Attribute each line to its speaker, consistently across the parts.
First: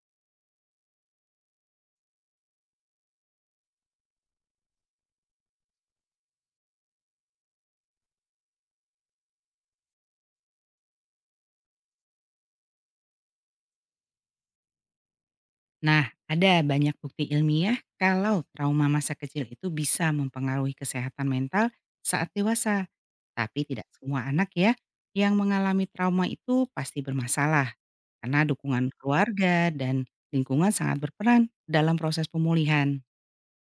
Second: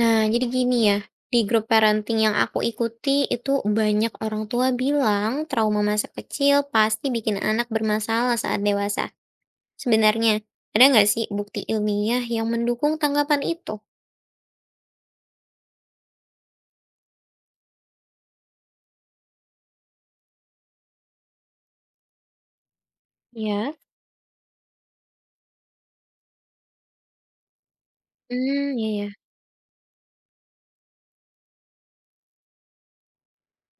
Speaker 1: Nah, jadi gini ya, di grup parenting yang aku ikuti itu banyak orang tua bilang trauma masa kecil pasti bikin anak bermasalah saat dewasa. Sebenarnya, ada nggak sih bukti ilmiah yang mendukung tanggapan itu?
Speaker 2: Nah, ada banyak bukti ilmiah kalau trauma masa kecil itu bisa mempengaruhi kesehatan mental saat dewasa. Tapi
Speaker 1: Ya.
Speaker 2: tidak semua anak ya yang mengalami trauma itu pasti bermasalah karena
Speaker 1: Hmm,
Speaker 2: dukungan
Speaker 1: iya ya.
Speaker 2: keluarga dan lingkungan sangat berperan dalam proses pemulihan.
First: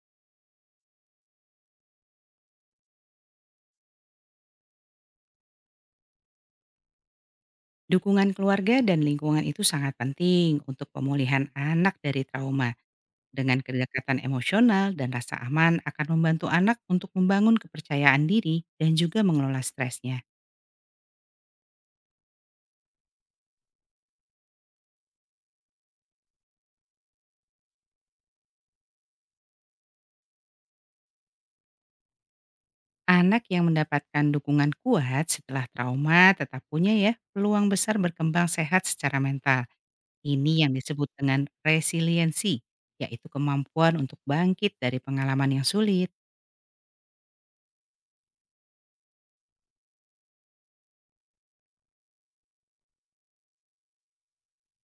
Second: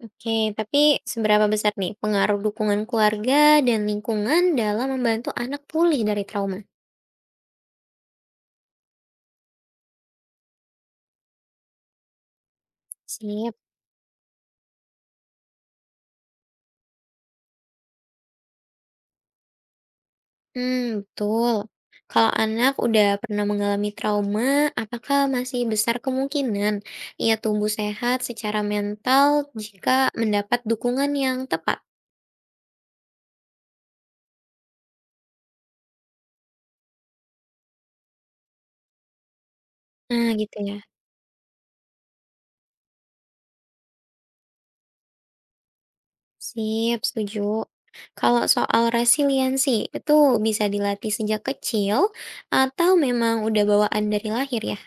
Speaker 1: Oke, tapi seberapa besar nih pengaruh dukungan keluarga dan lingkungan dalam membantu anak pulih dari trauma?
Speaker 2: Dukungan keluarga dan lingkungan itu sangat penting untuk pemulihan anak dari trauma.
Speaker 1: Siap.
Speaker 2: Dengan kedekatan emosional dan rasa aman akan membantu anak untuk membangun kepercayaan diri dan juga mengelola stresnya.
Speaker 1: Hmm, betul. Kalau anak udah pernah mengalami trauma, apakah masih besar kemungkinan ia tumbuh sehat secara mental jika mendapat dukungan yang tepat?
Speaker 2: Anak yang mendapatkan dukungan kuat setelah trauma tetap punya ya peluang besar berkembang sehat secara mental.
Speaker 1: Nah, gitu
Speaker 2: Ini yang
Speaker 1: ya.
Speaker 2: disebut dengan resiliensi, yaitu kemampuan untuk bangkit dari pengalaman yang sulit.
Speaker 1: Sip, setuju. Kalau soal resiliensi, itu bisa dilatih sejak kecil atau memang udah bawaan dari lahir ya?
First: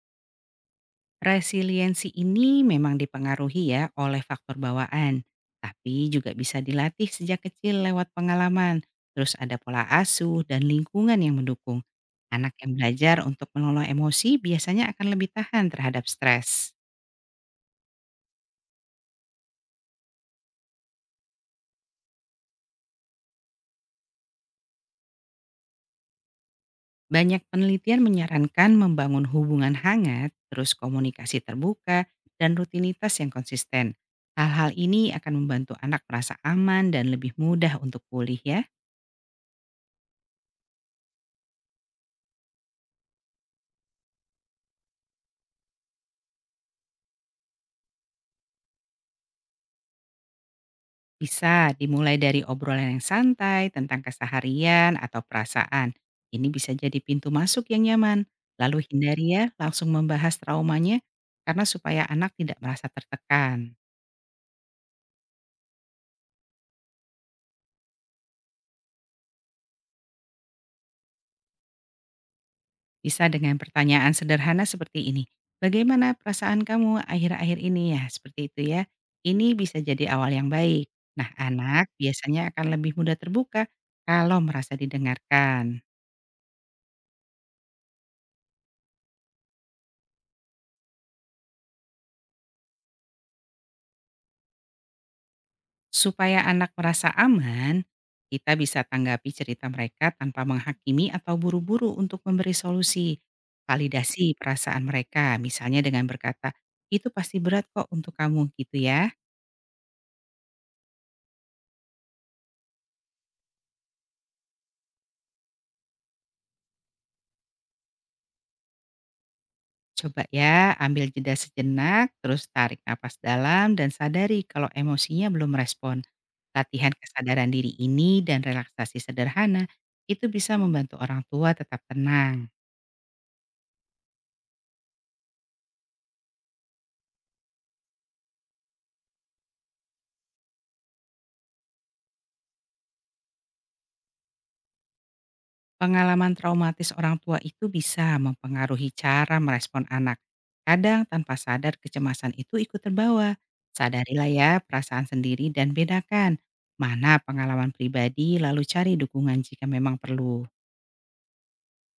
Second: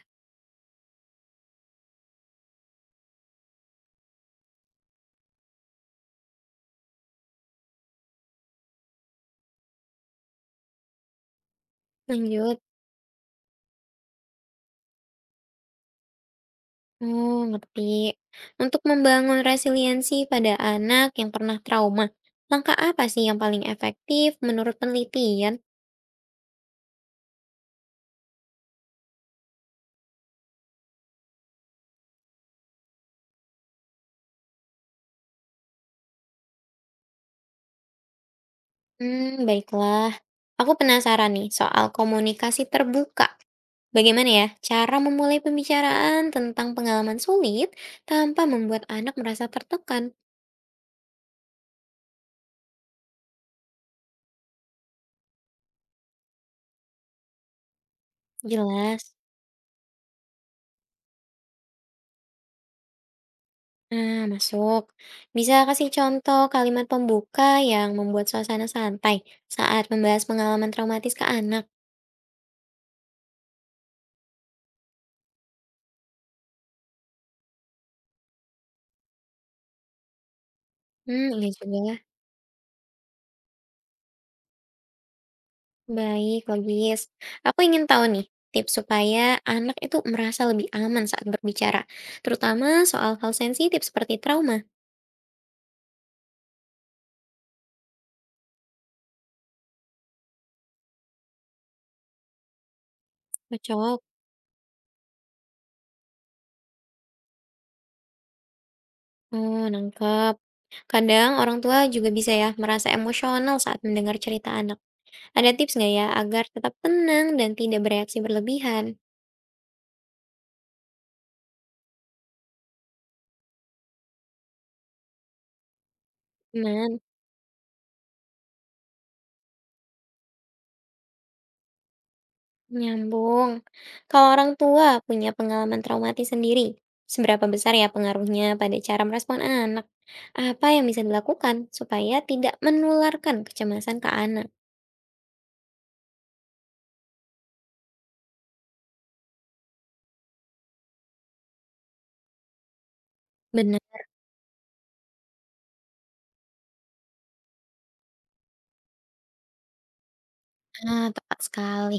Speaker 2: Resiliensi ini memang dipengaruhi ya oleh faktor bawaan, tapi juga bisa dilatih sejak kecil lewat pengalaman. Terus ada pola asuh dan lingkungan yang mendukung. Anak
Speaker 1: Lanjut.
Speaker 2: yang belajar untuk mengelola emosi biasanya akan lebih tahan terhadap stres.
Speaker 1: Oh, ngerti. Untuk membangun resiliensi pada anak yang pernah trauma, langkah apa sih yang paling efektif menurut penelitian?
Speaker 2: Banyak penelitian menyarankan membangun hubungan hangat, terus komunikasi terbuka, dan rutinitas yang konsisten. Hal-hal ini akan membantu anak merasa aman dan lebih mudah untuk pulih ya.
Speaker 1: Hmm, baiklah. Aku penasaran nih soal komunikasi terbuka. Bagaimana ya cara memulai pembicaraan tentang pengalaman sulit tanpa membuat anak merasa tertekan?
Speaker 2: Bisa dimulai dari obrolan yang santai tentang keseharian atau perasaan. Ini bisa jadi pintu masuk yang nyaman. Lalu
Speaker 1: Jelas.
Speaker 2: hindari ya langsung membahas traumanya karena supaya anak tidak merasa tertekan.
Speaker 1: Nah, masuk. Bisa kasih contoh kalimat pembuka yang membuat suasana santai saat membahas pengalaman traumatis ke anak?
Speaker 2: Bisa dengan pertanyaan sederhana seperti ini. Bagaimana perasaan kamu akhir-akhir ini ya? Seperti itu ya. Ini bisa jadi awal yang baik.
Speaker 1: Hmm,
Speaker 2: Nah,
Speaker 1: iya juga
Speaker 2: anak
Speaker 1: ya.
Speaker 2: biasanya akan lebih mudah terbuka kalau merasa didengarkan.
Speaker 1: Baik, logis. Aku ingin tahu nih, tips supaya anak itu merasa lebih aman saat berbicara, terutama soal hal sensitif seperti trauma.
Speaker 2: Supaya anak merasa aman, kita bisa tanggapi cerita mereka tanpa menghakimi atau buru-buru untuk memberi solusi.
Speaker 1: Cocok.
Speaker 2: Validasi perasaan mereka, misalnya dengan berkata, itu pasti berat kok untuk kamu gitu ya.
Speaker 1: Oh, nangkep. Kadang orang tua juga bisa ya merasa emosional saat mendengar cerita anak. Ada tips nggak ya agar tetap tenang dan tidak bereaksi berlebihan?
Speaker 2: Coba ya, ambil jeda sejenak, terus tarik napas dalam dan sadari kalau emosinya belum respon. Latihan
Speaker 1: Gimana?
Speaker 2: kesadaran diri ini dan relaksasi sederhana itu bisa membantu orang tua tetap tenang.
Speaker 1: Nyambung. Kalau orang tua punya pengalaman traumatis sendiri, seberapa besar ya pengaruhnya pada cara merespon anak? Apa yang bisa dilakukan supaya tidak menularkan kecemasan ke anak?
Speaker 2: Pengalaman traumatis orang tua itu bisa mempengaruhi cara merespon anak. Kadang tanpa sadar kecemasan itu ikut terbawa.
Speaker 1: Benar.
Speaker 2: Sadarilah ya perasaan sendiri dan bedakan mana pengalaman pribadi lalu cari dukungan jika memang perlu.
Speaker 1: Nah, tepat sekali.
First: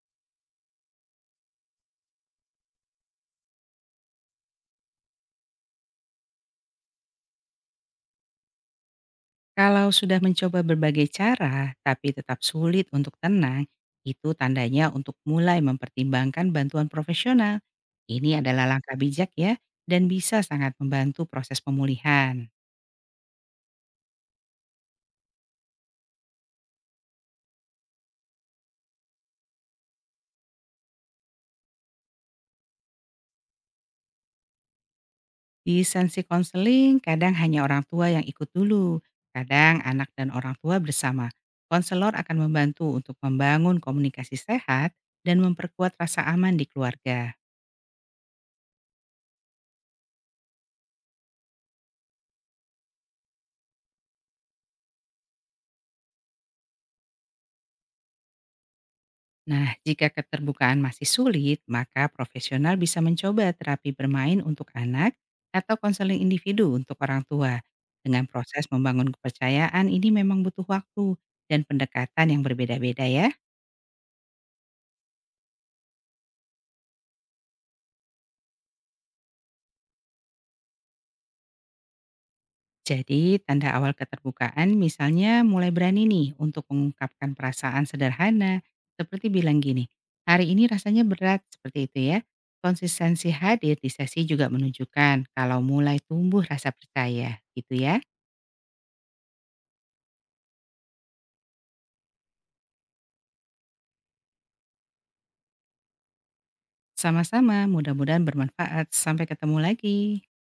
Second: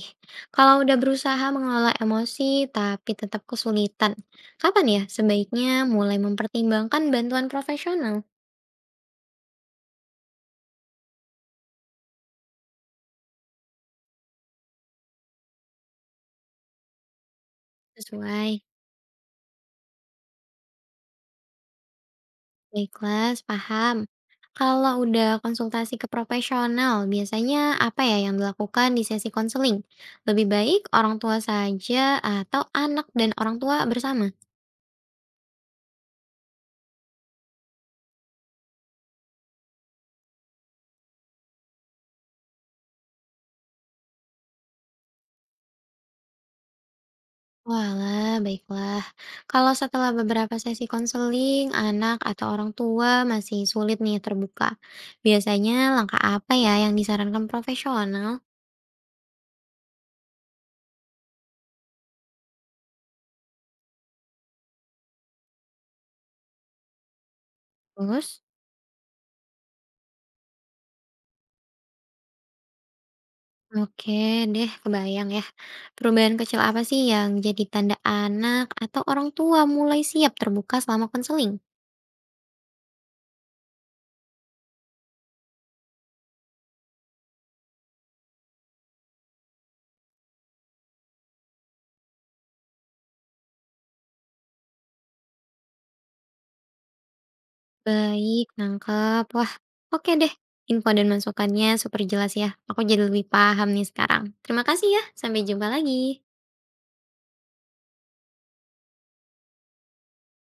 Speaker 1: Kalau udah berusaha mengelola emosi tapi tetap kesulitan, kapan ya sebaiknya mulai mempertimbangkan bantuan profesional?
Speaker 2: Kalau sudah mencoba berbagai cara, tapi tetap sulit untuk tenang, itu tandanya untuk mulai mempertimbangkan bantuan profesional. Ini
Speaker 1: Sesuai.
Speaker 2: adalah langkah bijak ya, dan bisa sangat membantu proses pemulihan.
Speaker 1: Baiklah, paham. Kalau udah konsultasi ke profesional, biasanya apa ya yang dilakukan di sesi konseling? Lebih baik orang tua saja atau anak dan orang tua bersama?
Speaker 2: Di sensi konseling, kadang hanya orang tua yang ikut dulu, kadang anak dan orang tua bersama. Konselor akan membantu untuk membangun komunikasi sehat dan memperkuat rasa aman di keluarga.
Speaker 1: Walah, baiklah. Kalau setelah beberapa sesi konseling, anak atau orang tua masih sulit nih terbuka. Biasanya langkah apa ya yang disarankan profesional?
Speaker 2: Nah, jika keterbukaan masih sulit, maka profesional bisa mencoba terapi bermain untuk anak atau konseling individu untuk orang tua. Dengan
Speaker 1: Terus?
Speaker 2: proses membangun kepercayaan ini memang butuh waktu dan pendekatan yang berbeda-beda ya.
Speaker 1: Oke deh, kebayang ya. Perubahan kecil apa sih yang jadi tanda anak atau orang tua mulai siap terbuka selama konseling?
Speaker 2: Jadi, tanda awal keterbukaan misalnya mulai berani nih untuk mengungkapkan perasaan sederhana seperti bilang gini, hari ini rasanya berat seperti itu ya. Konsistensi hadir di sesi juga menunjukkan kalau mulai tumbuh rasa percaya gitu ya.
Speaker 1: Baik, nangkep. Wah, oke deh. Info dan masukannya super jelas ya. Aku jadi lebih paham nih sekarang. Terima kasih ya. Sampai jumpa lagi.
Speaker 2: Sama-sama, mudah-mudahan bermanfaat. Sampai ketemu lagi.